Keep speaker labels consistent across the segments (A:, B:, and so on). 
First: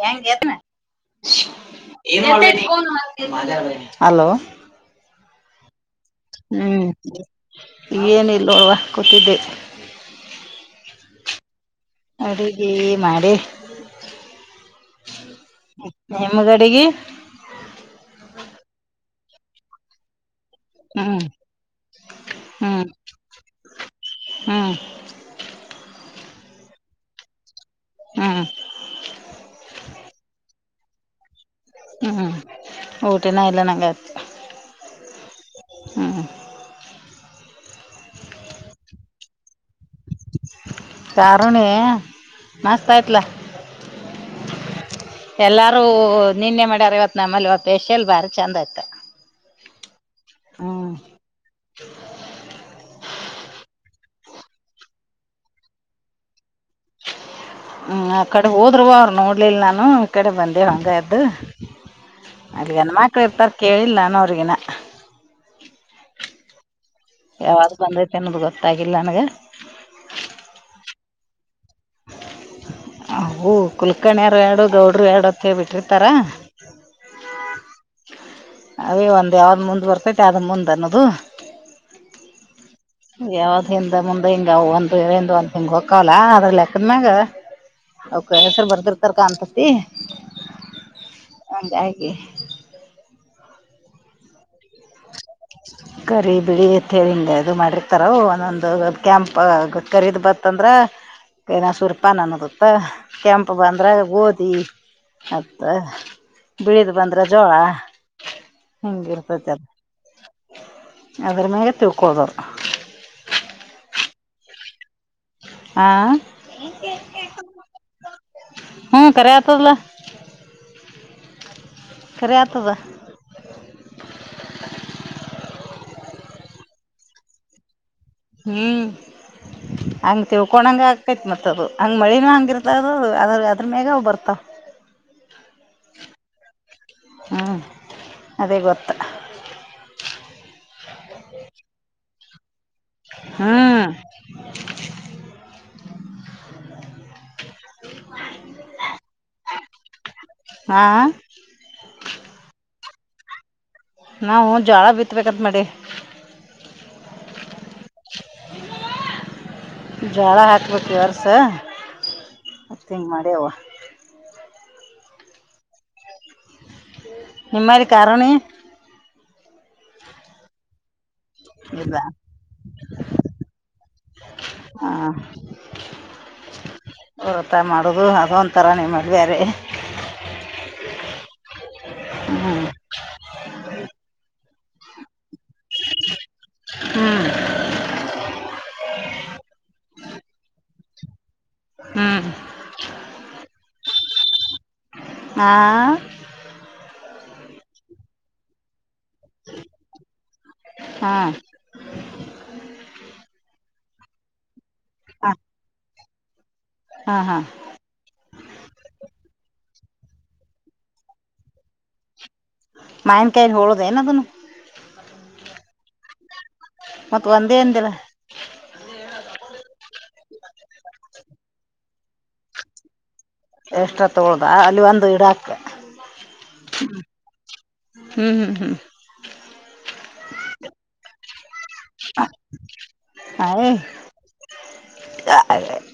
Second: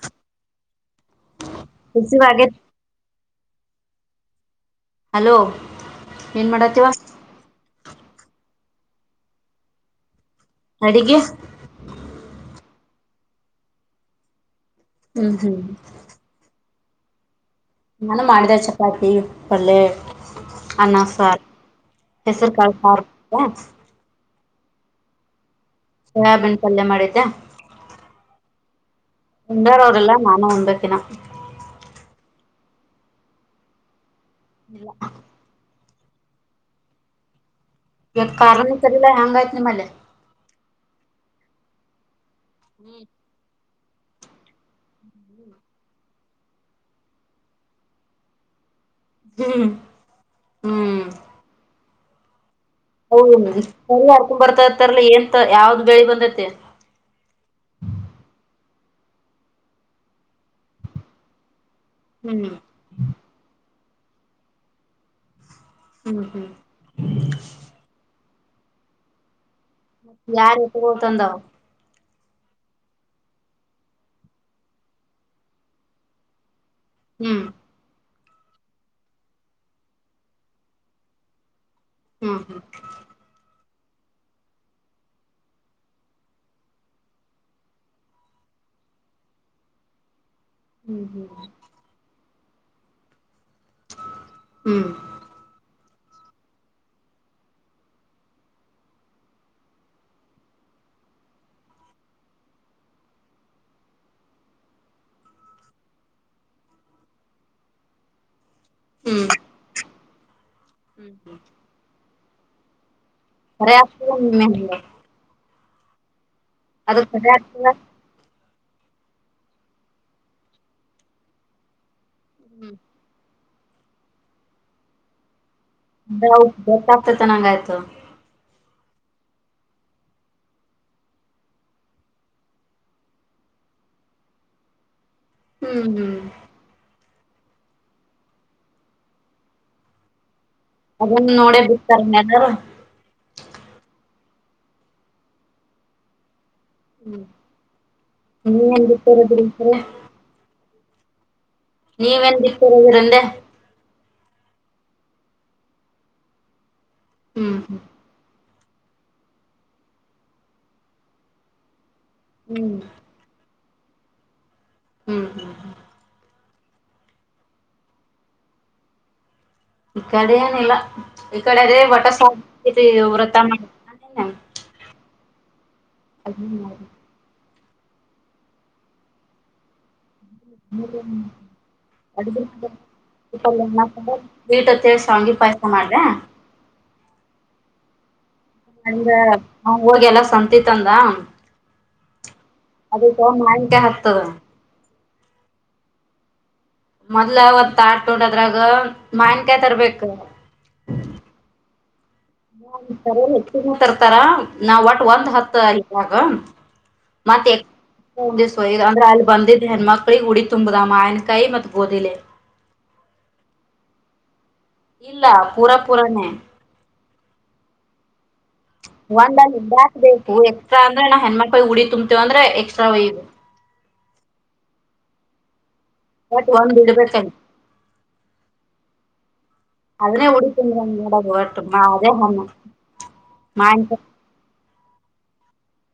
A: ಹೆಂಗತ
B: receive ಆಗೇತ್
A: hello
B: hello ಏನ್
A: ಹ್ಮ್
B: ಮಾಡತ್ತವ
A: ಏನಿಲ್ಲೋವಾ ಕೂತಿದ್ದೆ
B: ಅಗೆ
A: ಅಡುಗೆ ಮಾಡಿ
B: ಹ್ಮ್ ಹ್ಮ್
A: ನಿಮ್ಮಗಡಿಗೆ
B: ನಾನು ಮಾಡಿದೆ ಚಪಾತಿ ಪಲ್ಲೆ ಅಣ
A: ಹ್ಮ್
B: ಸಾರ್ ಹೆಸರು ಕಾರ್
A: ಹ್ಮಞ
B: ಸಬನ್ ಪಲ್ಯ ಮಾಡಿದ್ದೆ
A: ಹ್ಮ್
B: ಹಂಗಾರ ಅವ್ರಲ್ಲ ನಾನು ಮುಂದೆಕ್ಕನ
A: ಹ್ಮ್ ಊಟಿನ ಎಲ್ಲ ನಂಗ ಆಯ್ತು
B: ಇಲ್ಲ
A: ಹ್ಮ್
B: ಇವತ್ತು ಕಾರಣ ಸರಿಲ್ಲ ಹ್ಯಾಂಗಯ ನೀ ಮಲೆ
A: ಕಾರಣ ಮಸ್ತ ಆಯತ್ಲ
B: ಹಮ್
A: ಎಲ್ಲಾರೂ ನಿನ್ನೆ ಮಾಡ್ಯಾರ ಇವತ್ ನಮ್ಮಲ್ಲಿ ಪೇಶಿಯಲ್ ಬಾರಿ ಚೆಂದ ಆಯ್ತ
B: ಹ್ಮ್
A: ಹ್ಮ
B: ಹೌ ಸರಿ ಆಡ್ಕೊ್ ಬರ್ತಾರ್ತಾರಲ ಏಂತ ಯಾವ್ದ್ ಬೆಳಿ ಬಂದೈತೆ
A: ಹ್ಮ್ ಆ ಕಡೆ ಹೋದ್ವ ಅವ್ರು ನೋಡ್ಲಲ್ ನಾನು ಈ ಕಡೆ ಬಂದೆ ಹಂಗ ಎದ್ದು
B: ಹ್ಮ್
A: ಅಲ್ಲಿ ಹೆಣ ಮಕ್ಳು ಇರ್ತಾರ ಕೇಳಿಲ್ಲ ನಾನ ಅವ್ರಗಿನ
B: ಹ್ಮ್ ಹ್ಮ್
A: ಯಾವ್ದು ಬಂದೈತಿ ಅನ್ನೋದು ಗೊತ್ತಾಗಿಲ್ಲ ನನ್ಗ
B: ಮತ್ತ ಯಾರಕ್ಕೆ ಬೋತಂದ
A: ಅೂ ಕುಲ್ಕರ್ಣಿಯರು ಎರಡು ಗೌಡರು ಎರಡು ಹತ್ತೇ ಬಿಟ್ಟಿರ್ತಾರ
B: ಹ್ಮ್
A: ಅವೇ ಒಂದ್ ಯಾವ್ದ್ ಮುಂದ್ ಬರ್ತೈತಿ ಯಾವ್ದ ಮುಂದ್ ಅನ್ನದು
B: ಹ್ಮ ಹ್ಮ್
A: ಹಿಂದ ಮುಂದೆ ಹಿಂಗ ಒಂದ್ ಒಂದ್ ಹಿಂಗ್ ಹಕ್ಕವಲ್ಲ ಅದ್ರ ಹೆಸರನಾಗ ಹೆಸರ್ ಬರ್ದಿರ್ತರ್ ಕಾಣಂತತಿ
B: ಹ್ಮ್ ಹ್ಮ್ ಹ್ಮ್
A: ಕರಿ ಬಿಡಿ ಅತ್ ಹೇಳಿ ಹಿಂಗ ಇದು ಮಾಡಿರ್ತಾರ ಒಂದೊಂದು ಕ್ಯಾಂಪ್ ಕರೀದ್ ಬತ್ತಂದ್ರ ಸುರೂಪ ನನಗೆ ಗೊತ್ತಾ ಕೆಂಪ್ ಬಂದ್ರ ಗೋದಿ ಹತ್ತ ಬಿಳಿದ್ ಬಂದ್ರೆ ಜೋಳ
B: ಹ್ಮ್
A: ಹಿಂಗಿರ್ತತಿ
B: ಹ್ಮ್ ಹ್ಮ್
A: ಅದ್ರ ಮೇಲೆ ತಿಕ್ಕೋಬೋದು
B: [unintelligible]
A: ಹ
B: ಅದು ಕರೆ ಆಯ್ತಲ್ಲ
A: ಹು ಕರೆ ಆತದಲ್ಲ ಕರೆ ಆತದ
B: [unintelligible] ಹಾನಗೆ ಆಯ್ತು
A: ಹಾಂ ಹಂಗ ತಿಳ್ಕೊಡಂಗ ಆಕೈತ್ ಮತ್ ಅದು ಹಂಗ್ ಮಳಿನ ಹಂಗ ಇರ್ತ ಅದು ಅದು ಅದ್ರ ಅದ್ರ ಮೇಗಾ ಅದು ಬರ್ತಾವ್
B: ಹ್ಮ್ ಹ್ಮ್
A: ಹ ಅದೇ ಗೊತ್ತು
B: ಅದನ್ ನೋಡೇ ಬಿಡ್ತಾರೆ ಮ್ಯಾಗ
A: ಹಾ
B: ಹ್ಮ ನೀವೇನು ಬಿತಾರೆ ಬೆಳಿತೀರಿ
A: ಹಾಂ
B: ನೀವನ್ ಬಿತೀರಾ ಅಂದೇ
A: ನಾವು ಜೋಳ ಬಿತ್ತಬೇಕು ಅಂತ ಮಾಡೀವಿ
B: ಹ್ಮ್ ಹ್ಮ್
A: ಜೋಳ ಹಾಕಬೇಕು ಇವತ್ತು
B: ಹ್ಮ್
A: ಅಷ್ಟೇ ಹಂಗ್ ಮಾಡಿಯವ್ವ
B: ಹ್ಮ್
A: ನಿಮ್ಮರೀ ಕರಣಿ
B: ಈ ಕಡೆ ಏನಿಲ್ಲ ಈ ಕಡೆ ಅದೇ
A: ಇಲ್ಲ
B: ವ್ರತ ಮಾಡ
A: ಹಾಂ
B: [inaudible]
A: ಆಥ ಮಾಡೋದು ಅದು ಒಂಥರ ನಿಮ್ಮದು ಬೇರೆ ಹ್ಞೂ
B: [unintelligible] ಮಾಡಿದ್ಯಾ
A: ಹ್ಞೂ
B: ಆವ ಹೋಗಿ ಎಲ್ಲ ಸಂತಿತಂದ
A: ಹ್ಞೂ
B: [unintelligible]
A: ಹ
B: ಮೊದ್ಲ ಒಂತ ಟಾಟಾ ಅದ್ರಾಗ ಮಾನ್ಕಾಯಿ ತರ್ಬೇಕ
A: ಹಾಂ [inaudible]
B: ತರ್ತಾರ ನಾವ್ ಒಟ್ ಒಟ್ ಹತ್ ಈವಾಗ
A: ಹಾಂ ಹಾಂ
B: ಮತ್ತೆ ಅಂದ್ರೆ ಅಲ್ಲಿ ಬಂದಿದ್ದ್ ಹೆಣ್ಣ್ಮಕ್ಳಿಗೆ ಹುಡಿ ತುಂಬುದಮ್ಮ ಆನ್ ಕೈ ಮತ್ ಗೋಧಿಲಿ
A: ಮಾಯನ್ಕಾಯಿಲಿ ಹೋಳಿದೆನ್ ಏನದನು
B: ಇಲ್ಲ ಪೂರಾ ಪೂರಾನೇ
A: ಮತ್ ಒಂದೇ ಅಂದಿಲ್ಲ
B: ಒಂದಂದ ಬಾಕ್ ಬೇಕು ಎಕ್ಸ್ಟಾ ಅಂದ್ರೆ ನಾವು ಹೆಣ್ಣ್ಮಕ್ಳ ಉಡಿ ತುಂಬತೇವ ಅಂದ್ರೆ ಎಕ್ಸ್ಟ್ರಾ ಯುಯಿ
A: ಎಕ್ಸ್ಟ್ರಾ ತಕೊಳೋದ ಅಲ್ಲಿ ಒಂದು ಇಡಕ್ಕ
B: ಮತ್ ಒಂದ್ ಇಡಬೇಕು ಅಲ್ಲಿ
A: ಹ್ಮ್ ಹ್ಮ್ ಹ್ಮ್
B: ಅದನ್ನೇ ಉಡಿ
A: ಅಯ್
B: [unintelligible] [unintelligible]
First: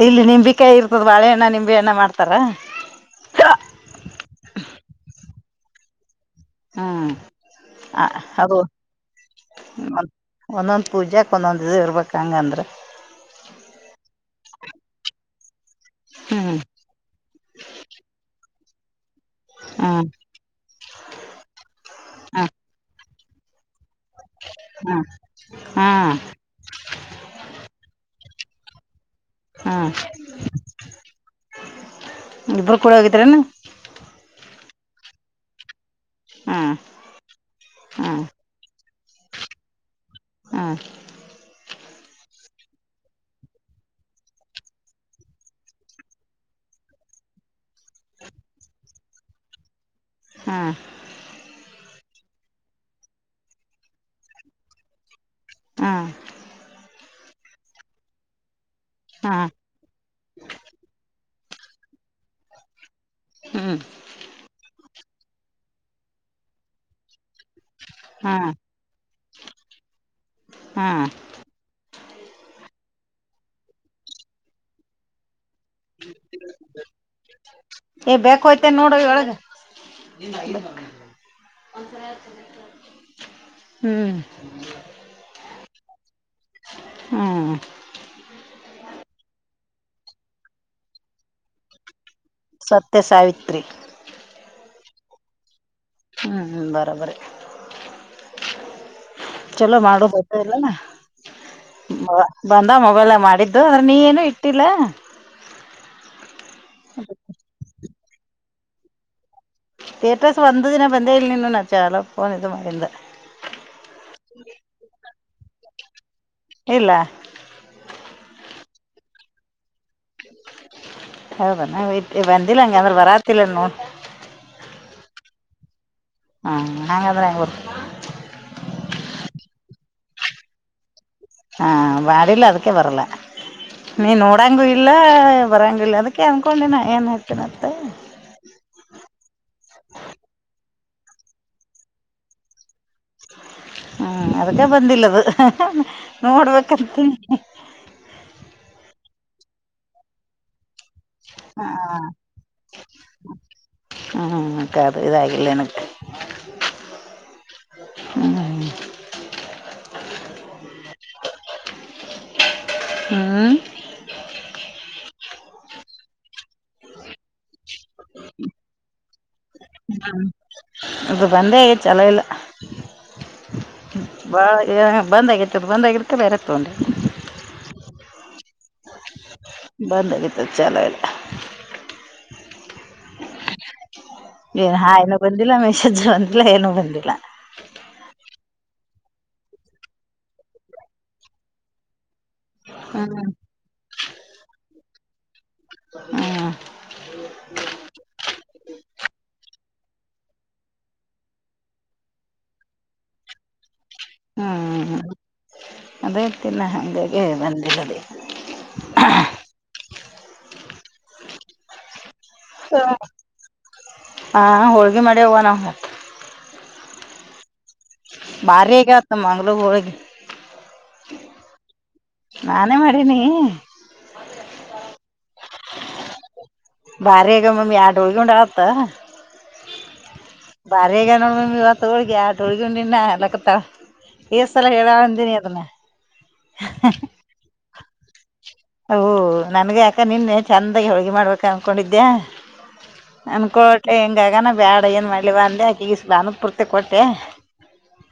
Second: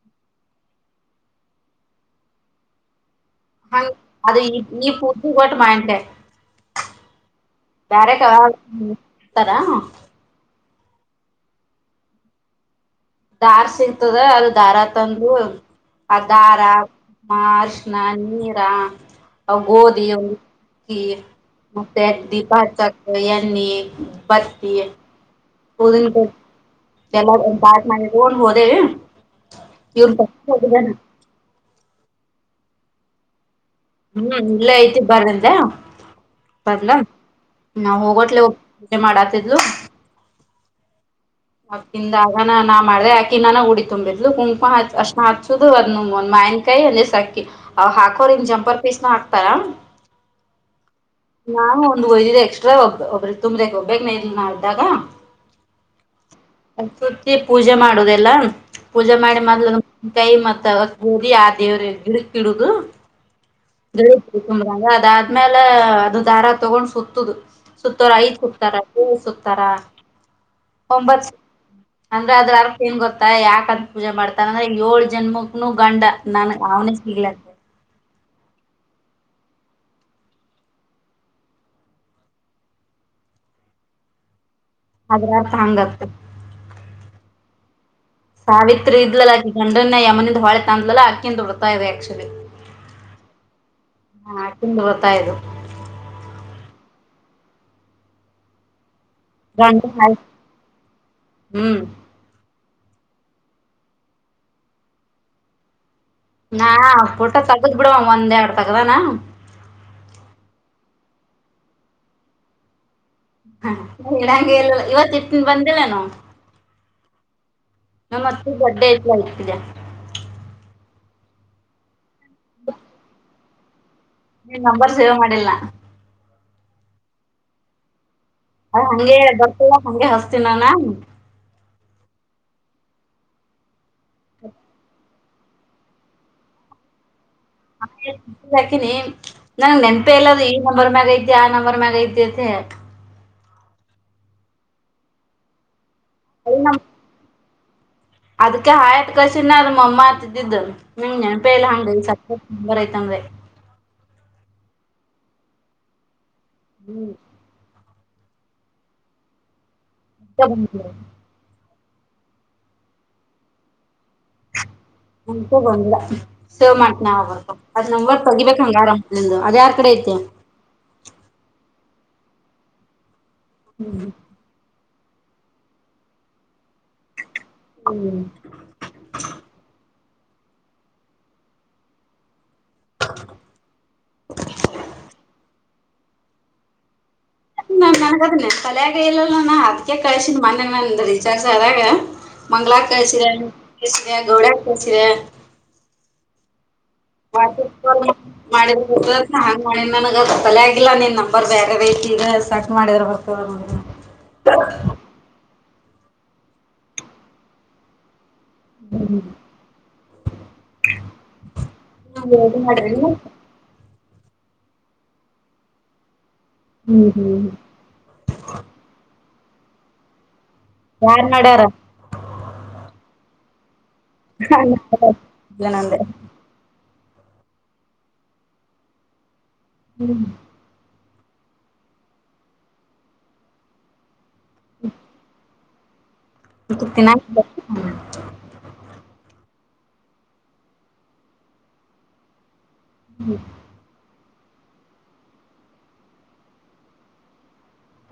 A: ಇಲ್ಲಿ ನಿಂಬಿಕಾಯಿ ಇರ್ತದ ಬಾಳೆಹಣ್ಣ ನಿಂಬೆಹಣ್ಣ ಮಾಡ್ತಾರ
B: ಹಂಗ ಅದು ಈ ಫುಡಿಹಗಟ್ಟ ಮಾವಿನಕಾಯಿ
A: ಹ್ಮ್ ಅ
B: ಬೆರೆದು ತರ
A: ಒಂದೊಂದು ಪೂಜೆಕ ಒಂದೊಂದು ಇದು ಇರ್ಬೇಕು ಹಂಗ ಅಂದ್ರೆ
B: ದಾರ್ ಸಿಗ್ತದ ಅದು ದಾರ ತಂದು
A: ಹ್ಮ್
B: ಅದಾರಮ್ಮ ಅರ್ಶ್ಣ ನೀರ
A: ಹ್ಮ್ ಹ್ಮ್
B: [unintelligible] [unintelligible]
A: ಹ್ಮ್ ಹ್ಮ್
B: ಹೊಂಡ ಹೋದೆೇ
A: ಹ್ಮ್
B: ಇವ್ರ ಬ ಹೋಗಾನ
A: ಇಬರು ಕೂಡೆ ಹೋಗಿದ್ರನು
B: ಹ್ಮ್ ಇಲ್ಲೇ ಐತಿ ಬರಂದ
A: ಹ್ಮ್
B: ಬರ್ಲ ನಾವ
A: ಹ್ಮ್
B: ಹೋಗೋಟ್ಲೆ ಪುಜೆ ಮಾಡಾತಿದ್
A: ಹ
B: ಅಕಿಂದ ಆಗನ ನಾ ಮಾಡ್ದೆ ಆಕಿನ್ನ ಹುಡಿ ತುಂಬಿದ್ಲು ಕುಂಕಮ ಅ ಹಚ್ಚುದು ಅದ ಒಂದ ಮಾನ್ಕ ಕೈ ಅಂದ್ರ ಸಾಕಿ ಅವ ಹಾಕೋರ ಇನ್ ಜಂಪರ್ ಪೀಸ್ ನ ಹಾಕ್ತಾರ
A: ಹಾ
B: ನಾವು ಒಂದ್ ಒಯ್ದಿದೆ ಎಕ್ಸ್ಟ್ರಾ ಒಬ್ಬ ಒಬ್ರ ತುಂಬ್ರಕ್ ಒಬ್ಬೇಕ್ ನ ಇಲ್ ನಾವ ಇದ್ದಾಗ
A: ಹಾ
B: ಸುತ್ತಿ ಪೂಜೆ ಮಾಡೋದೆಲ್ಲಾ ಪೂಜೆ ಮಾಡಿ
A: ಹ್ಮ್
B: ಮದ ಕೈ ಮತ್ತ ಹುರಿ ಆ ದೇವರಿಗೆ ಗಿಡುಕ ಇಡುದು ಗಿಡು ತುಂಬಾಾಗ ಅದು ಅದ್ಮೇಲೆ ಅದು ದಾರ ತಗೊಂಡ್ ಸುತ್ತುದು ಸುತ್ತಾರ ಐದ್
A: ಹ್ಮ್
B: ಸಕ್ತಾರ ಏಳ ಸತಾರ
A: ಹ್ಮ್
B: ಒಂಬತ್ ಅಂದ್ರೆ ಅದ್ರ ಅಕ್ ಏನ್ ಗೊತ್ತ ಯಾಕ ಅದ ಪೂಜೆ ಮಾಡತಾರ ಅಂದ್ರೆ ಏಳ್ ಜನ್ಮ ನು ಗಂಡ ನನ್ ಅವನೇ ಸಿಗ್ಲತ್ತ
A: ಕೊ ತೆ ನೋಡವಳಗೆ ಹ್ಮ್
B: ಅದ್ರ ಅರ್ಥ ಹಂಗ ಆತದೆ
A: ಹ್ಮ್
B: ಸಾವಿತ್ರಿ ಇದ್ಲಲ್ಲಾ ಅಕಿ ಗಂಡನ ಯಮ್ಮನಿಂದ ಹೊಳೆ ತಂದ್ಲಲ್ಲಾ ಆಕಿಂತ ಬರ್ತಾ ಇದೆ ಆಕ್ಚುಲಿ
A: ಸತ್ಯ ಸಾವಿತ್ರಿ
B: ಹತ್ತಾಯದು
A: ಹ್ಮ್ ಬರಬರಿ ಚಲೋ
B: ಗಂಡ
A: ಮಾಡೋ ಬರ್ತ ಇಲ್ಲಾನ
B: ಹ್ಮ್
A: ಬಂದ ಮೊಬೈಲ್ ಮಾಡಿದ್ದು ಅಂದ್ರೆ ನೀ ಏನು ಇಟ್ಟಿಲ್ಲ
B: ನಾ ಪಟ್ಟ ತಗದು ಬಿಡ ಒಂದ ಎಡ್ ತಗದಾನ
A: ಯೇಟರ್ಸ್ ವಂದ ದಿನ ಬಂದ ಇಲ್ಲಿ ನಿ ನಚಾಲ ಪನ್ ಇದು ಮಿಂದ
B: ಹ ಇಡಂಗಗೆ ಎಲ್ಲ ಇವತ್ ಇಟ್ಟ ಬಂದಿಲ್ಲನು
A: ಇಲ್ಲ
B: ಬಡ್ಡ ತಯತಿದೆ
A: ಹೌದ ನ ಬಂದಿಲ್ಲ ಹಂಗ ಅಂದ್ರ ಬರಾತಿಲ್ಲ ನೋಡಿ
B: ನೀನ್ ನಂಬರ್ ಸೇವ್ ಮಾಡಿಲ
A: ಹ್ಮ ನಂಗ್ ಅದೆಲ್ಲ ಹೆಂಗ್ ಗೊತ್ತು
B: ಅದ ಹಂಗೆ ಬರ್ತಲ್ಲ ಹಗೆ ಹಸ್ತೀನಾನಾ
A: ಹಾ ಮಾಡಿಲ್ಲ ಅದಿಕ್ಕೆ ಬರಲ್ಲ ನೀ ನೋಡಂಗೂ ಇಲ್ಲ ಬರಂಗ ಇಲ್ಲ ಅದಕ್ಕೆ ಅನ್ಕೊಂಡಿನ ಏನ್ ಹೇಳ್ತಿರಂತ
B: ಹಾಕಿನಿ ನಂ ನೆನ್ಪೆ ಇಲ್ಲದು ಈ ನಂಬರ್ ಮ್ಯಾಗ ಐತಿ ಆ ನಂಬರ್ ಮ್ಯಾಗ ಐತಿತೆ
A: ಹ್ಮ್ ಅದಗ ಬಂದಿಲ್ಲದು ನೋಡ್ಬೇಕಂತನಿ
B: ಅದಕ್ಕೆ ಹಾಯ್ತ್ ಕಸಿನ ಮ ಅಮ್ಮ ಅತಿದ್ದಿದ್ದ ಹ್ಮ್ ನೆನಪೆ ಇಲ್ಲ ಹಂಗ
A: ಹ
B: ಸಂಬರಐತ ಅಂದ್ರೆ
A: ದು ಇದಾಗಿಲ್ಲ ನಿನಗ
B: ಹ್ಮ್
A: ಹ್ಮ್ಮ್
B: [inaudible]
A: ಹ್ಮ್
B: ನನ್ಕೂ ಗಂದಿಲ್ಲ ಸೇವ್ ಮಾಡ ನಾವಬರ್ಬೇಕು ಅದ್ ನಂಬರ್ ತಗಿಬೇಕ ಹೆಂಗರ ಅದ ಯಾರ್ ಕಡೆ ಐತಿ
A: ಬಾ ಏ [unintelligible] ಬಂದ ಆಗೈತ್ ಅದು ಬಂದ ಆಗಿರದ್ಕೆ ಬೇರೆ ತಗೊಂಡಿ
B: ಹ್ಮ್
A: ಬಂದಗತ ಚೆನ್ನಲ್ಲ [unintelligible]
B: [inaudible]
A: ಶಜ ಅಂತಿಲ್ಲ ಏನೂ ಬಂದಿಲ್ಲ [unintelligible]
B: ನಗೆದನ್ನ [unintelligible] ಕಲಿಯಾಗೈಲ್ಲಲ್ಲ ನಾ ಅದ್ಕ ಕಳ್ಸಿದ ಮೊನ್ನೆ ನಂದು ರಿಚಾರ್ಜ್ ಆದಾಗ ಮಂಗಗಳ
A: ಹ್ಮ್
B: ಕಳ್ಸರ ಕಸರ ಗೌಡ್ಯ ಕಸರ [unintelligible]
A: ಹ್ಮ
B: ವಾಚಕ [unintelligible] ಮಾಡಿದ್ರ ಬ ಹಾಂಗ್ ಮಾಡಿದ ನನಗ ತಲೆ ಆಗಿಲ್ಲಾ ನೀನ್ ನಂಬರ್ ಬೇರೆ ಬೇಕ ಈಗ ಸಾಕ ಮಾಡಿದ್ರ ಬರ್ತವ ಹ್ಮ [inaudible]
A: ಹ್ಮ್ ಅದೇ ತಿಿನಂದೇ ಬಂದಿ ದ
B: ಹ್ಮ [inaudible] ನಾ ಎ್ದ ಮಾಡಣ [unintelligible]
A: ಹಾ ಹೋಳ್ಗಿ ಮಾಡಿವ್ ಅವ್ವ ನಾವು
B: ಹ್ಮ್ ಹ್ಮ್
A: ಬಾರಿಗತ್ತ ಮಂಗ್ಳ ಹಳಗೆ [unintelligible]
B: ಯಾರ್ ಮಾಡ್ಯಾರ
A: ನೀ [inaudible]
B: ಹ ಜನಂದ [unintelligible]
A: ಬಾರಿ ಈಗ ಮಮ್ಮಿ ಆಡು ಹಳ್ಗೊಂಡ ಆತ್ತ [unintelligible]
B: ಹ್ಮ್
A: ಬಾರಿ ಆಗ್ಯಾವ ನೋಡ್ ಮಮ್ಮಿ ಇವತ್ ಹೋಳ್ಗೆ ಎರಡು ಹೋಳ್ಗೆ ಉಂಡ್ಯಾನ್ ನ ಅನ್ನಾಕತ್ತಾಳ ಸಲ ಹೇಳಡಂತೀನಿ ಅದನ [unintelligible]
B: ಿನಾ [inaudible]
A: ಓ ನನ್ಗ ಯಾಕ ನಿನ್ನೆ ಚಂದಾಗಿ ಹೋಳ್ಗೆಿ ಮಾಡ್ಬೇಕ ಅನ್ಕೊಂಡಿದ್ದ್ಯಾ
B: ಹ್ಮ್
A: ಅನ್ಕೋಟೆ ಹೆಂಗಗನ ಬ್ಯಾಡ ಏನ್ ಮಾಡ್ಲೇವ ಅಂದೆ ಆಕಿ ಈಸ್ ಭಾನತ್ ಪೂರ್ತಿ ಕೊಟ್ಟೆ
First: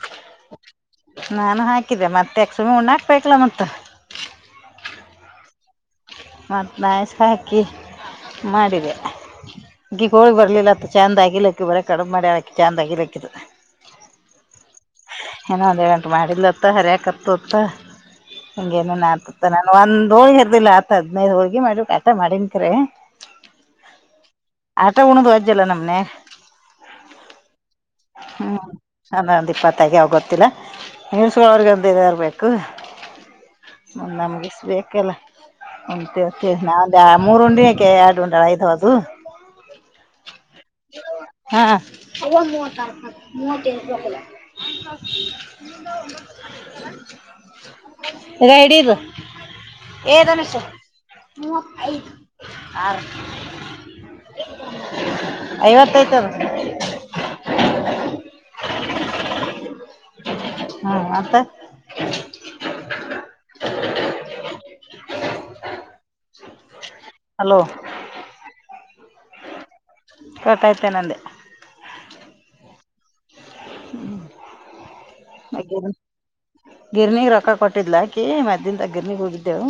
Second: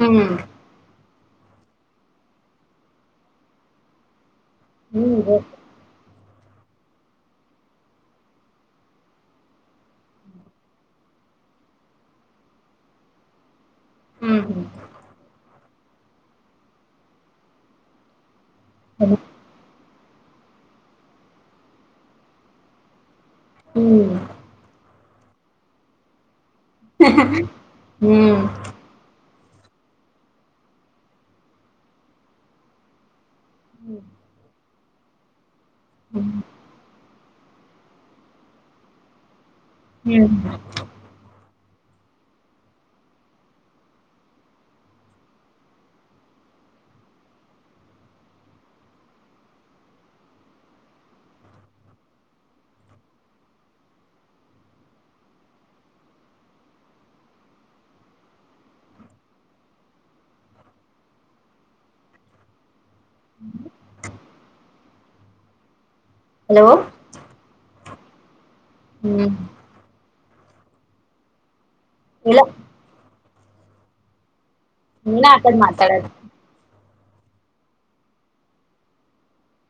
B: ಹ್ಮ್
A: ನಾನು ಹಾಕಿದ್ದೆ ಮಾತ್ಯಾಕ್ ಸುಮ್ನೆ ಉಣ್ಣಾಕ್ ಬೇಕಲ್ಲ ಮತ್ತ್
B: ಹ್ಮ್ ಹ [inaudible]
A: ಮತ್ತ್ ನಾಯಸಾಕಿ ಮಾಡಿದೆೆ ದೀಪಾವಳಿ ಬರ್ಲಿಲ್ಲತ್ತ ಚಂದ್ ಆಗಿಲಕ್ಕಿ ಬರೆ ಕಡಿಮ್ ಮಾಡಲ್ ಆಕಿ ಚಂದ್ ಆಗಿಲ್ ಅಕ್ಕಿದು
B: ಹ್ಮ್ ಹ್ಮ್
A: ಏನೋ ಒಂದು ವೆಂಟ್ ಮಾಡಿಲ್ಲತ್ತ ಹರಿಯಕತ್ತತ್ತ ಹಂಗೇನನು ಆತತ್ತ ನಾನ ಒಂದು [unintelligible] ಹೋಳಿಗೆ ಹರ್ದಿಲ್ಲ ಅತ್ ಹತ್ತ ಹದನೈದ ಹೋಳ್ಗಿ ಮಾಡಿ ಕರೆ ಆಟ ಮಾಡನ್ ಕಡೆ [unintelligible]
B: ಹ್ಮ್
A: ಮಟ ಉಣದು ಅಜ್ಜಲ್ಲ ನಮ್ನೆ [unintelligible]
B: ಹ್ಮ್
A: ತಗ್ಯವ ಗೊತ್ತಿಲ್ಲ ನಿರ್ಸವ್ರಗಂತರ್ಬೇಕು [unintelligible] ನಮ್ಗೆಷ್ಟ ಬೇಕಲ್ಲ ನಾವ ಯ [unintelligible] ಮೂರ್ ಉಂಡಿ ಯಾಕೆ ಎರಡು ಗಂಟೆ ಆಯ್ತ ಹದು [unintelligible]
B: ಹ್ಮ್
A: ಹಾ ಹ ಮೂವಾರ ಮೂವಕಲ್ಲ [unintelligible] [inaudible] ಗಡಿರು [unintelligible] ಏ ಗಣೇಶ್ ಮೂವತೈದ ಆರ್ [unintelligible] ಐವತ್ತೈತದ
B: [inaudible]
A: ಹಾ ಅತ್
B: ಹಲೋ [unintelligible]
A: ಹಲೋ
B: ಹ್ಮ್
A: ಕೊಟ್ಟಾಯತೆ ನಂದ [unintelligible]
B: ಇಲ್ಲ
A: ಹ್ಮ್ [inaudible]
B: ನೀನ್ ಆ ಕಡೆ ಮಾತಾಡದು
A: ಗಿರ್ನಿಗೆ ರೊಕ್ಕ ಕೊಟ್ಟಿದಲ ಅಕಿ ಮದ್ಯಾನ ದಾಗ ಗಿರ್ನಿಗೆ ಹೋಗಿದ್ದೆವು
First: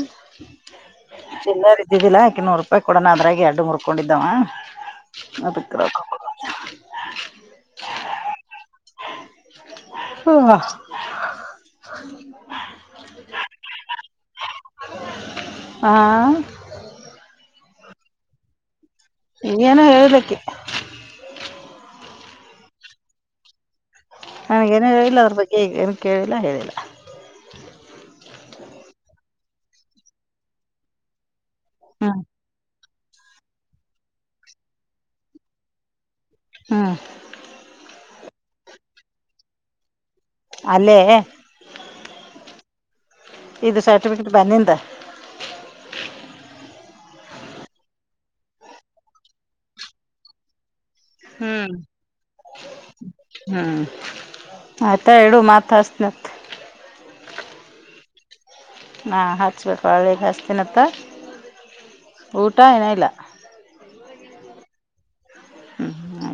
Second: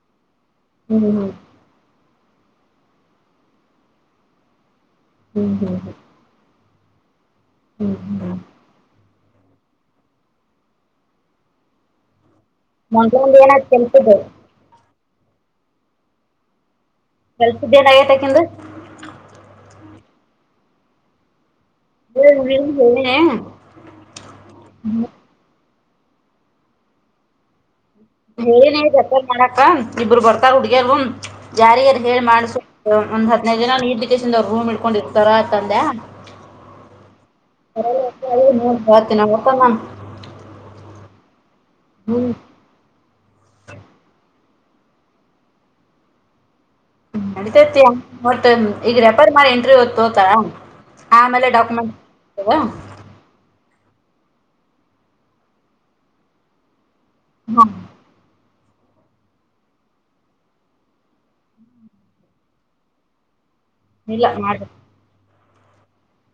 B: ಹ್ಮ್ ಹ್ಮ್
A: ಚಿಲ್ಲಾರ ಇದ್ದಿದ್ದಿಲ್ಲಾ ಅಕಿ ನೂರು ರೂಪಾಯಿ ಕೊಡೋಣ ಅದ್ರಾಗಿ ಯಾಡು ಮುರ್ಕೊಂಡಿದ್ದಾವ
B: ಹ್ಮ್ ಹ್ಮ್ ಹ್ಮ್
A: ಹ [inaudible]
B: ಹ್ಮ್
A: ಹ್ಮ ಹಾ [unintelligible]
B: ಮೊನ್ಗೊಂದ್ ಏನಾಯ್ತು ಕೆಲ್ಸದ್ದು
A: ಹ [unintelligible]
B: ಕಲ್ಸಿದ್ದೇನ ಯಾಟ್ಕಿಂದ
A: ನೀ ಏನು ಹೇಳಿದಲ ಅಕಿ
B: ಏ ಹೇಳ ಹೇಳ [inaudible]
A: ಏನ ಹೇಳಿದಲ್ಲ ಅದ್ರ ಬಗ್ಗೆ ಏನ ಕೇಳಿಲ್ಲ ಹೇಳಿಲ್ಲ
B: ಹೇಳನಿ ರಿಪೇರಿ ಮಾಡಕ್ಕ ಇಬ್ಬರು ಬರ್ತಾರ ಹುಡಗ್ಯಾರ್ ಜಾರಿಯಾರ
A: ಹ್ಞೂ
B: ಹೇಳ್ ಮಾಡಸು ಒಂದ ಹದಿನೈದು ದಿನ ನಿದ್ದೇಕೆಡ್ಸಿದಿಯ ರೂಮ್ ಇಡ್ಕೊಂಡಿದ್ ಇರತರ ಆಯ್ತ ಅಂದೆ
A: ಹ್ಮ
B: ನೋ ಬತಿನ ಮತ್ತ್ [unintelligible]
A: ಅಲ್ಲೇ
B: ಹ್ಮ್
A: ಇದು ಸರ್ಟಿಫಿಕೇಟ್ ಬಂದಿಂದ
B: ಹ್ಮ ನಡಿತೇತಿ ಮತ್ತ್ ಈಗ ರೆಪೇರ್ ಮಾಡಿ ಎಂಟ್ರಿ ತಗೋತಾರ ಆಮೇಲೆ
A: ಹ್ಞೂ
B: ಡಾಕ್ಯುಮೆಂಟ್ ಕೊಡ್ತಾರಾ
A: ಆತ ಇಡು ಮತ್ತ್ ಹಚ್ಚತನಿ ಅಂತ
B: ಹಾ
A: ನಾ ಹಚ್ಬೇಕು ಹಳ್ಳಿಗೆ ಹಚ್ಚನತ್ತ ಊಟಾ ಇನ ಇಲ್ಲ
B: ಇಲ್ಲ ಮಾಡಬೇಕು
A: ಹ್ಮ್ ಹ್ಮ್ [inaudible]